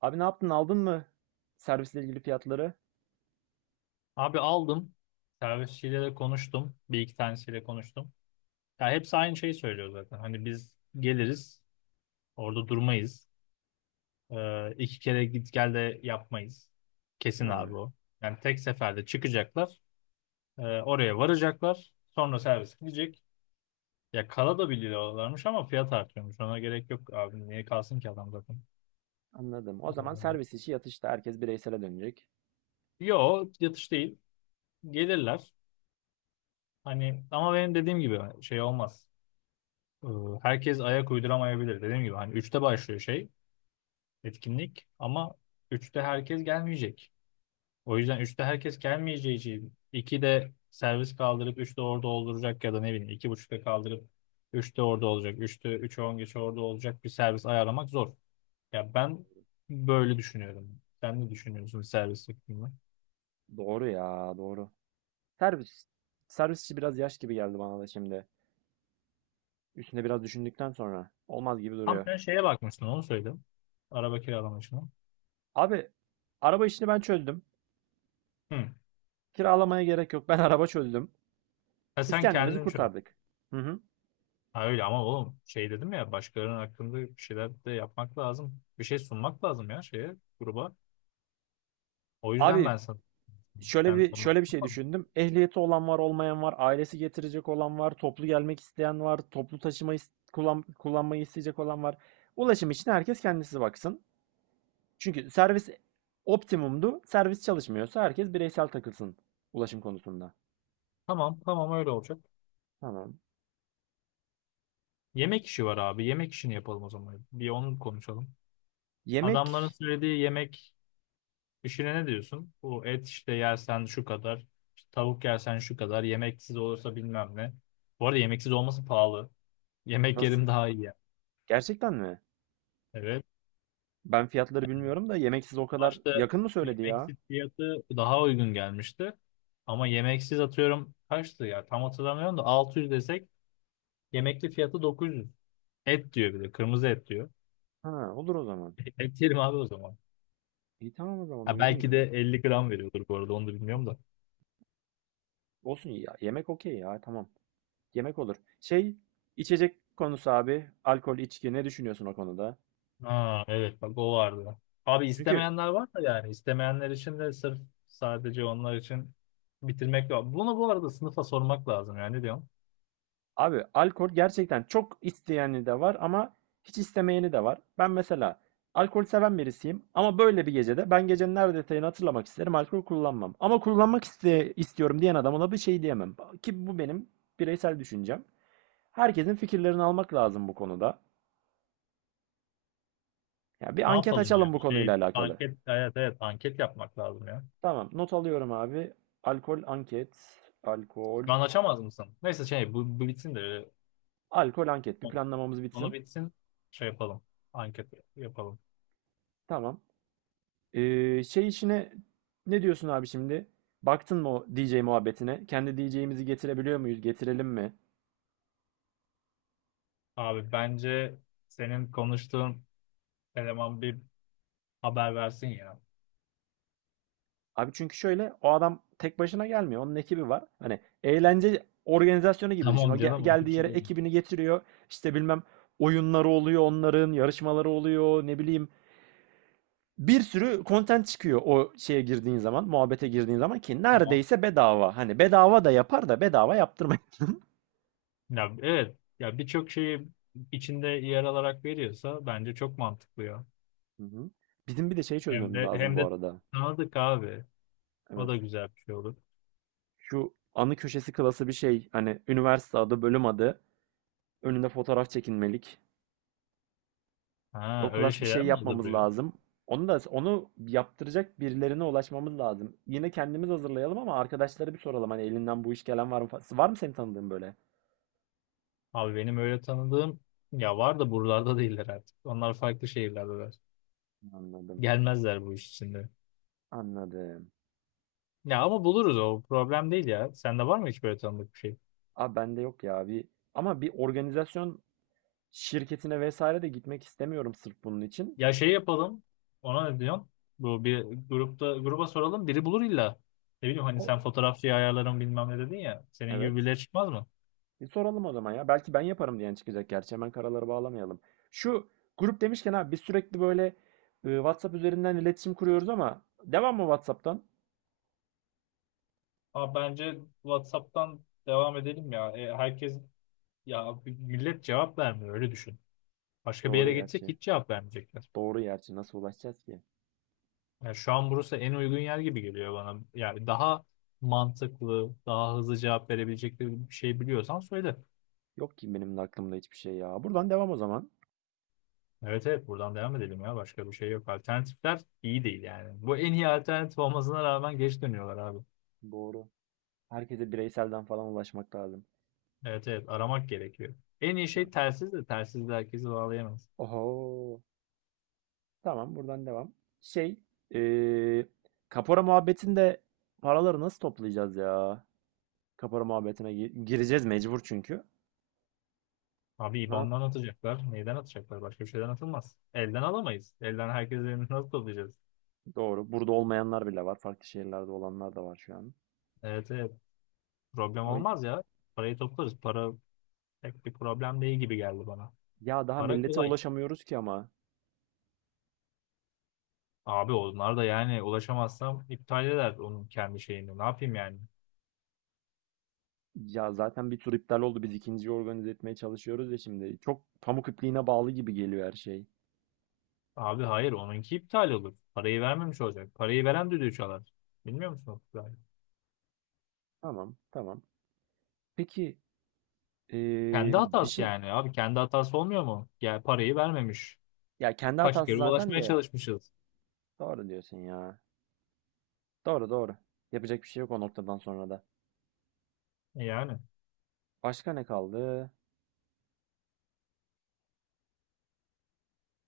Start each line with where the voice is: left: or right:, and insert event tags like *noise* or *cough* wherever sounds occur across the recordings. right: Abi ne yaptın? Aldın mı servisle ilgili fiyatları?
left: Abi aldım. Servisçiyle de konuştum. Bir iki tanesiyle konuştum. Ya hepsi aynı şeyi söylüyor zaten. Hani biz geliriz. Orada durmayız. İki kere git gel de yapmayız. Kesin abi
right: Ha,
left: o. Yani tek seferde çıkacaklar. Oraya varacaklar. Sonra servis gidecek. Ya kala da biliyorlarmış ama fiyat artıyormuş. Ona gerek yok abi. Niye kalsın ki adam zaten?
right: anladım. O zaman
left: Ee,
right: servis işi yatışta. Herkes bireysele dönecek.
left: yo yatış değil. Gelirler. Hani ama benim dediğim gibi şey olmaz. Ee, Herkes ayak uyduramayabilir. Dediğim gibi hani üçte başlıyor şey etkinlik ama üçte herkes gelmeyecek. O yüzden üçte herkes gelmeyeceği için 2'de servis kaldırıp üçte orada olduracak ya da ne bileyim iki buçukta kaldırıp üçte orada olacak. Üçte 3'e 10 geç orada olacak bir servis ayarlamak zor. Ya ben böyle düşünüyorum. Sen ne düşünüyorsun servis hakkında?
right: Doğru ya, doğru. Servis. Servis işi biraz yaş gibi geldi bana da şimdi. Üstüne biraz düşündükten sonra. Olmaz gibi
left: Tam
right: duruyor.
left: sen şeye bakmıştın onu söyledim. Araba kiralama işine.
right: Abi, araba işini ben çözdüm.
left: Hı.
right: Kiralamaya gerek yok. Ben araba çözdüm.
left: Ha,
right: Biz
left: sen
right: kendimizi
left: kendin çöz.
right: kurtardık. Hı hı.
left: Ha öyle ama oğlum şey dedim ya başkalarının hakkında bir şeyler de yapmak lazım. Bir şey sunmak lazım ya şeye gruba. O yüzden
right: Abi
left: ben sana
right: Şöyle
left: sen
right: bir
left: onu
right: şöyle bir şey
left: tamam,
right: düşündüm. Ehliyeti olan var, olmayan var, ailesi getirecek olan var, toplu gelmek isteyen var, toplu taşıma kullanmayı isteyecek olan var. Ulaşım için herkes kendisi baksın. Çünkü servis optimumdu. Servis çalışmıyorsa herkes bireysel takılsın ulaşım konusunda.
left: tamam, tamam, öyle olacak.
right: Tamam.
left: Yemek işi var abi. Yemek işini yapalım o zaman. Bir onu konuşalım.
right: Yemek
left: Adamların söylediği yemek işine ne diyorsun? Bu et işte yersen şu kadar, işte tavuk yersen şu kadar, yemeksiz olursa bilmem ne. Bu arada yemeksiz olması pahalı. Yemek
right: nasıl?
left: yerim daha iyi yani.
right: Gerçekten mi?
left: Evet.
right: Ben fiyatları bilmiyorum da yemek size o kadar
left: Başta
right: yakın mı söyledi ya?
left: yemeksiz fiyatı daha uygun gelmişti. Ama yemeksiz atıyorum kaçtı ya tam hatırlamıyorum da 600 desek yemekli fiyatı 900. Et diyor bir de kırmızı et diyor.
right: Ha, olur o zaman.
left: *laughs* Et yerim abi o zaman.
right: İyi, tamam o zaman
left: Ha,
right: uygun
left: belki de
right: ya.
left: 50 gram veriyordur bu arada onu da bilmiyorum da.
right: Olsun ya. Yemek okey ya. Tamam. Yemek olur. Şey, içecek konusu abi. Alkol, içki ne düşünüyorsun o konuda?
left: Ha, evet bak o vardı. Abi
right: Çünkü
left: istemeyenler var da yani istemeyenler için de sırf sadece onlar için bitirmek lazım. Bunu bu arada sınıfa sormak lazım yani ne diyorsun?
right: abi alkol gerçekten çok isteyeni de var ama hiç istemeyeni de var. Ben mesela alkol seven birisiyim ama böyle bir gecede ben gecenin her detayını hatırlamak isterim. Alkol kullanmam. Ama kullanmak istiyorum diyen adama da bir şey diyemem. Ki bu benim bireysel düşüncem. Herkesin fikirlerini almak lazım bu konuda. Ya bir
left: Ne
right: anket
left: yapalım
right: açalım bu
left: yani?
right: konuyla
left: Şey,
right: alakalı.
left: anket, evet, evet anket yapmak lazım ya.
right: Tamam, not alıyorum abi. Alkol anket. Alkol.
left: Şu an açamaz mısın? Neyse şey bu bitsin de
right: Alkol anket. Bir planlamamız
left: onu
right: bitsin.
left: bitsin şey yapalım. Anket yapalım.
right: Tamam. Şey işine ne diyorsun abi şimdi? Baktın mı o DJ muhabbetine? Kendi DJ'imizi getirebiliyor muyuz? Getirelim mi?
left: Abi bence senin konuştuğun eleman bir haber versin ya.
right: Abi çünkü şöyle, o adam tek başına gelmiyor. Onun ekibi var. Hani eğlence organizasyonu
left: *laughs*
right: gibi düşün.
left: Tamam canım onun
right: Geldiği
left: için
right: yere
left: diyorum.
right: ekibini getiriyor. İşte bilmem oyunları oluyor onların, yarışmaları oluyor, ne bileyim. Bir sürü content çıkıyor o şeye girdiğin zaman, muhabbete girdiğin zaman, ki
left: Tamam.
right: neredeyse bedava. Hani bedava da yapar da bedava yaptırmayın. *laughs*
left: Ya evet ya birçok şeyi içinde yer alarak veriyorsa bence çok mantıklı ya.
right: Hı hı. Bizim bir de şey
left: Hem
right: çözmemiz
left: de
right: lazım
left: hem
right: bu
left: de
right: arada.
left: tanıdık abi. O da
right: Evet.
left: güzel bir şey olur.
right: Şu anı köşesi klası bir şey. Hani üniversite adı, bölüm adı. Önünde fotoğraf çekinmelik. O
left: Ha öyle
right: klas bir şey
left: şeyler mi
right: yapmamız
left: hazırlıyor?
right: lazım. Onu yaptıracak birilerine ulaşmamız lazım. Yine kendimiz hazırlayalım ama arkadaşlara bir soralım. Hani elinden bu iş gelen var mı? Var mı senin tanıdığın böyle?
left: Abi benim öyle tanıdığım ya var da buralarda değiller artık. Onlar farklı şehirlerdeler.
right: Anladım.
left: Gelmezler bu iş içinde.
right: Anladım.
left: Ya ama buluruz o problem değil ya. Sende var mı hiç böyle tanıdık bir şey?
right: Abi bende yok ya bir, ama bir organizasyon şirketine vesaire de gitmek istemiyorum sırf bunun için.
left: Ya şey yapalım. Ona ne diyorsun? Bu bir grupta gruba soralım. Biri bulur illa. Ne bileyim hani
right: O,
left: sen fotoğrafçıyı ayarlarım bilmem ne dedin ya. Senin gibi
right: evet.
left: birileri çıkmaz mı?
right: Bir soralım o zaman ya. Belki ben yaparım diyen çıkacak gerçi. Hemen karaları bağlamayalım. Şu grup demişken abi biz sürekli böyle WhatsApp üzerinden iletişim kuruyoruz, ama devam mı WhatsApp'tan?
left: Ama bence WhatsApp'tan devam edelim ya. Herkes ya millet cevap vermiyor öyle düşün. Başka bir
right: Doğru
left: yere geçsek
right: gerçi.
left: hiç cevap vermeyecekler.
right: Doğru gerçi. Nasıl ulaşacağız ki?
left: Yani şu an burası en uygun yer gibi geliyor bana. Yani daha mantıklı, daha hızlı cevap verebilecekleri bir şey biliyorsan söyle.
right: Yok ki benim de aklımda hiçbir şey ya. Buradan devam o zaman.
left: Evet, evet buradan devam edelim ya. Başka bir şey yok. Alternatifler iyi değil yani. Bu en iyi alternatif olmasına rağmen geç dönüyorlar abi.
right: Doğru. Herkese bireyselden falan ulaşmak lazım.
left: Evet, evet aramak gerekiyor. En iyi
right: Hı.
left: şey telsiz de telsiz de herkesi bağlayamaz.
right: Oho. Tamam, buradan devam. Şey, e, kapora muhabbetinde paraları nasıl toplayacağız ya? Kapora muhabbetine gireceğiz mecbur çünkü.
left: Abi
right: Ne yap?
left: IBAN'dan atacaklar. Neyden atacaklar? Başka bir şeyden atılmaz. Elden alamayız. Elden herkesin elini *laughs* nasıl toplayacağız?
right: Doğru. Burada olmayanlar bile var. Farklı şehirlerde olanlar da var şu an.
left: Evet, evet problem
right: O,
left: olmaz ya. Parayı toplarız. Para pek bir problem değil gibi geldi bana.
right: ya daha
left: Para
right: millete
left: kolay.
right: ulaşamıyoruz ki ama.
left: Abi onlar da yani ulaşamazsam iptal eder onun kendi şeyini. Ne yapayım yani?
right: Ya zaten bir tur iptal oldu. Biz ikinciyi organize etmeye çalışıyoruz ya şimdi. Çok pamuk ipliğine bağlı gibi geliyor her şey.
left: Abi hayır onunki iptal olur. Parayı vermemiş olacak. Parayı veren düdüğü çalar. Bilmiyor musun o kuralı?
right: Tamam, tamam. Peki
left: Kendi
right: bir
left: hatası
right: şey...
left: yani. Abi kendi hatası olmuyor mu? Yani parayı vermemiş.
right: Ya kendi
left: Kaç
right: hatası
left: kere
right: zaten
left: ulaşmaya
right: de.
left: çalışmışız.
right: Doğru diyorsun ya. Doğru doğru. Yapacak bir şey yok o noktadan sonra da.
left: Yani.
right: Başka ne kaldı?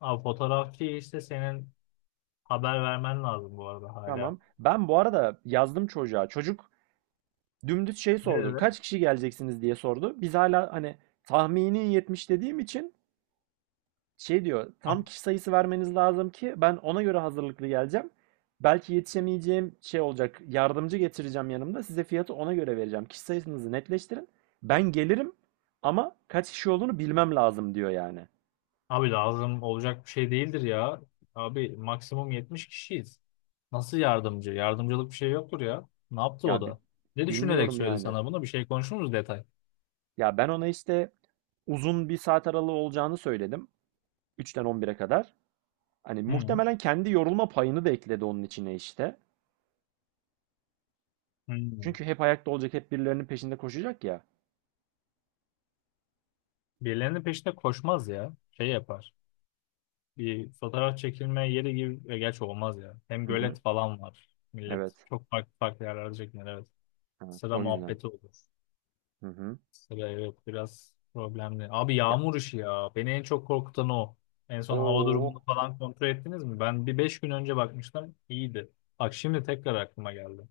left: Abi fotoğrafçı işte senin haber vermen lazım bu arada hala.
right: Tamam. Ben bu arada yazdım çocuğa. Çocuk dümdüz şey
left: Ne
right: sordu.
left: dedi?
right: Kaç kişi geleceksiniz diye sordu. Biz hala hani tahmini 70 dediğim için şey diyor. Tam
left: Ab-
right: kişi sayısı vermeniz lazım ki ben ona göre hazırlıklı geleceğim. Belki yetişemeyeceğim şey olacak. Yardımcı getireceğim yanımda. Size fiyatı ona göre vereceğim. Kişi sayısınızı netleştirin. Ben gelirim ama kaç kişi olduğunu bilmem lazım diyor yani.
left: Abi lazım olacak bir şey değildir ya. Abi maksimum 70 kişiyiz. Nasıl yardımcı? Yardımcılık bir şey yoktur ya. Ne yaptı
right: Ya
left: o
right: bi-
left: da? Ne düşünerek
right: Bilmiyorum
left: söyledi
right: yani.
left: sana bunu? Bir şey konuşur muyuz detay?
right: Ya ben ona işte uzun bir saat aralığı olacağını söyledim. 3'ten 11'e kadar. Hani
left: Hı hı.
right: muhtemelen kendi yorulma payını da ekledi onun içine işte.
left: Hı.
right: Çünkü hep ayakta olacak, hep birilerinin peşinde koşacak ya.
left: Birilerinin peşinde koşmaz ya. Şey yapar. Bir fotoğraf çekilme yeri gibi gerçi olmaz ya. Hem
right: Hı hı.
left: gölet falan var. Millet
right: Evet.
left: çok farklı farklı yerlerde çekinir evet.
right: Evet.
left: Sıra
right: O yüzden.
left: muhabbeti olur.
right: Hı hı.
left: Sıra evet biraz problemli. Abi
right: Ya
left: yağmur işi ya. Beni en çok korkutan o. En son hava
right: o
left: durumunu falan kontrol ettiniz mi? Ben bir 5 gün önce bakmıştım. İyiydi. Bak şimdi tekrar aklıma geldi.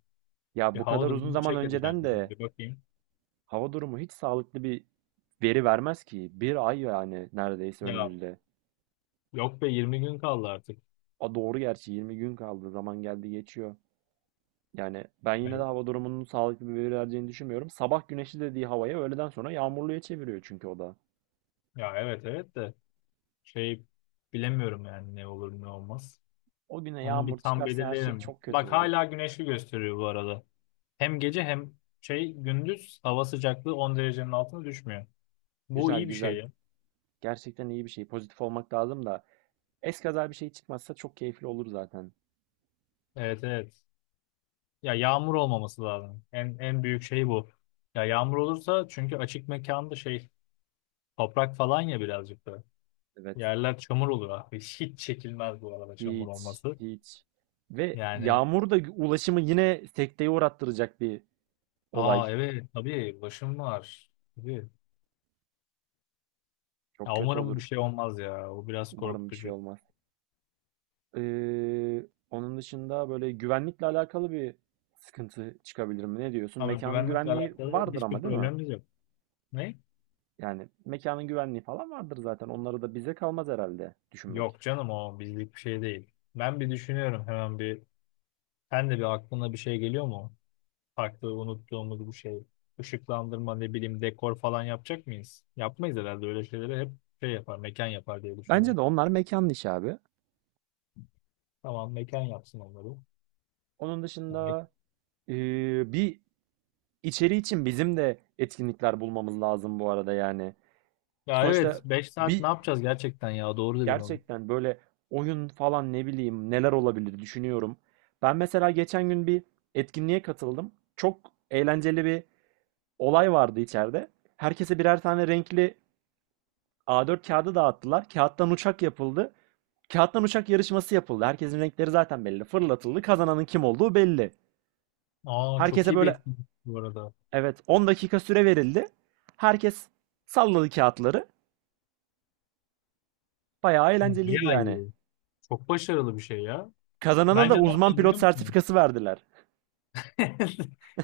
left: Bir
right: Ya bu
left: hava
right: kadar uzun
left: durumunu
right: zaman
left: check edeceğim.
right: önceden
left: ben.
right: de
left: Bir bakayım.
right: hava durumu hiç sağlıklı bir veri vermez ki. Bir ay yani neredeyse
left: Ya
right: önümüzde.
left: yok be 20 gün kaldı artık.
right: A doğru gerçi, 20 gün kaldı. Zaman geldi geçiyor. Yani ben
left: Ya,
right: yine de hava durumunun sağlıklı bir veri vereceğini düşünmüyorum. Sabah güneşli dediği havaya öğleden sonra yağmurluya çeviriyor çünkü o da.
left: ya evet, evet de. Şey bilemiyorum yani ne olur ne olmaz.
right: O güne
left: Onu bir
right: yağmur
left: tam
right: çıkarsa her şey
left: belirleyelim.
right: çok kötü
left: Bak
right: olur.
left: hala güneşli gösteriyor bu arada. Hem gece hem şey gündüz hava sıcaklığı 10 derecenin altına düşmüyor. Bu
right: Güzel
left: iyi bir şey.
right: güzel.
left: ya.
right: Gerçekten iyi bir şey. Pozitif olmak lazım da. Eskaza bir şey çıkmazsa çok keyifli olur zaten.
left: Evet, evet. Ya yağmur olmaması lazım. En büyük şey bu. Ya yağmur olursa çünkü açık mekanda şey toprak falan ya birazcık da.
right: Evet.
left: Yerler çamur olur abi. *laughs* Hiç çekilmez bu arada çamur
right: Hiç,
left: olması.
right: hiç. Ve
left: Yani
right: yağmur da ulaşımı yine sekteye uğrattıracak bir olay.
left: aa evet tabii başım var. Tabii.
right: Çok
left: Ya
right: kötü
left: umarım
right: olur.
left: bir şey olmaz ya. O biraz
right: Umarım bir şey
left: korkutucu.
right: olmaz. Onun dışında böyle güvenlikle alakalı bir sıkıntı çıkabilir mi? Ne diyorsun?
left: Ama
right: Mekanın
left: güvenlikle
right: güvenliği
left: alakalı
right: vardır
left: hiçbir
right: ama, değil mi?
left: problemimiz yok. Ne?
right: Yani mekanın güvenliği falan vardır zaten. Onları da bize kalmaz herhalde düşünmek.
left: Yok canım o bizlik bir şey değil. Ben bir düşünüyorum hemen bir. Sen de bir aklına bir şey geliyor mu? Farklı unuttuğumuz bu şey. Işıklandırma ne bileyim dekor falan yapacak mıyız? Yapmayız herhalde öyle şeyleri hep şey yapar mekan yapar diye
right: Bence
left: düşünüyorum.
right: de onlar mekanın işi abi.
left: Tamam mekan yapsın onları.
right: Onun
left: Ya,
right: dışında bir içeri için bizim de etkinlikler bulmamız lazım bu arada yani.
left: ya evet
right: Sonuçta
left: 5 saat
right: bir
left: ne yapacağız gerçekten ya doğru dedin onu.
right: gerçekten böyle oyun falan ne bileyim neler olabilir düşünüyorum. Ben mesela geçen gün bir etkinliğe katıldım. Çok eğlenceli bir olay vardı içeride. Herkese birer tane renkli A4 kağıdı dağıttılar. Kağıttan uçak yapıldı. Kağıttan uçak yarışması yapıldı. Herkesin renkleri zaten belli. Fırlatıldı. Kazananın kim olduğu belli.
left: Aa çok
right: Herkese
left: iyi bir
right: böyle
left: etkinlik bu arada.
right: evet, 10 dakika süre verildi. Herkes salladı kağıtları. Bayağı eğlenceliydi
left: Bayağı
right: yani.
left: iyi. Çok başarılı bir şey ya.
right: Kazanana da
left: Bence ne
right: uzman
left: yapalım
right: pilot
left: biliyor musun?
right: sertifikası verdiler.
left: *laughs*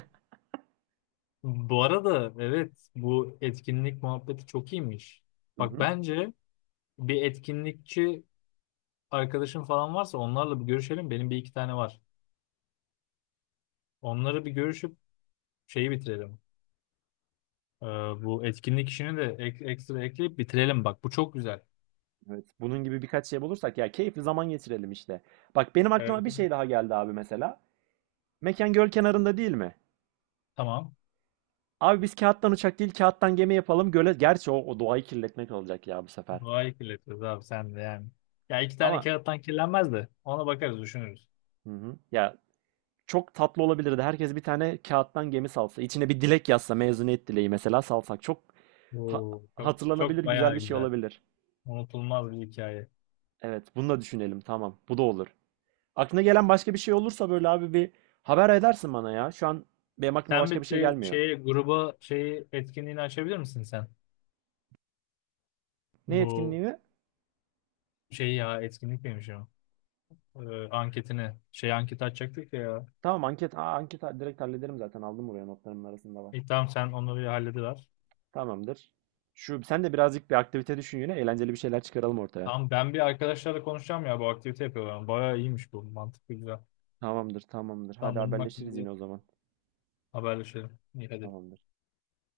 left: Bu arada evet bu etkinlik muhabbeti çok iyiymiş.
right: Hı
left: Bak
right: hı.
left: bence bir etkinlikçi arkadaşın falan varsa onlarla bir görüşelim. Benim bir iki tane var. Onları bir görüşüp şeyi bitirelim. Ee, bu etkinlik işini de ekstra ekleyip bitirelim bak. Bu çok güzel.
right: Evet, bunun gibi birkaç şey bulursak ya keyifli zaman geçirelim işte. Bak benim aklıma
left: Evet.
right: bir şey daha geldi abi mesela. Mekan göl kenarında, değil mi?
left: Tamam.
right: Abi biz kağıttan uçak değil, kağıttan gemi yapalım göle. Gerçi o, o doğayı kirletmek olacak ya bu sefer.
left: Doğayı kirletiyoruz abi sen de yani. Ya iki tane
right: Ama
left: kağıttan kirlenmez de ona bakarız düşünürüz.
right: hı hı. Ya çok tatlı olabilirdi. Herkes bir tane kağıttan gemi salsa, içine bir dilek yazsa, mezuniyet dileği mesela salsak. Çok Ha-
left: Oo, çok,
right: hatırlanabilir
left: çok
right: güzel
left: bayağı
right: bir şey
left: güzel.
right: olabilir.
left: Unutulmaz bir hikaye.
right: Evet, bunu da düşünelim. Tamam, bu da olur. Aklına gelen başka bir şey olursa böyle abi bir haber edersin bana ya. Şu an benim aklıma
left: Sen
right: başka
left: bir
right: bir şey
left: şey,
right: gelmiyor.
left: şeye, gruba şeyi etkinliğini açabilir misin sen?
right: Ne etkinliği
left: Bu
right: mi?
left: şeyi ya etkinlik miymiş o? Anketini. Şey anket açacaktık ya.
right: Tamam, anket. Aa, direkt hallederim zaten. Aldım, buraya notlarımın arasında var.
left: İyi, tamam sen onları bir hallediver.
right: Tamamdır. Şu, sen de birazcık bir aktivite düşün yine. Eğlenceli bir şeyler çıkaralım ortaya.
left: Tamam ben bir arkadaşlarla konuşacağım ya bu aktivite yapıyorlar. Bayağı iyiymiş bu. Mantıklı güzel.
right: Tamamdır, tamamdır. Hadi
left: Tamam bunun
right: haberleşiriz
left: hakkında
right: yine o zaman.
left: haberleşelim. İyi hadi.
right: Tamamdır.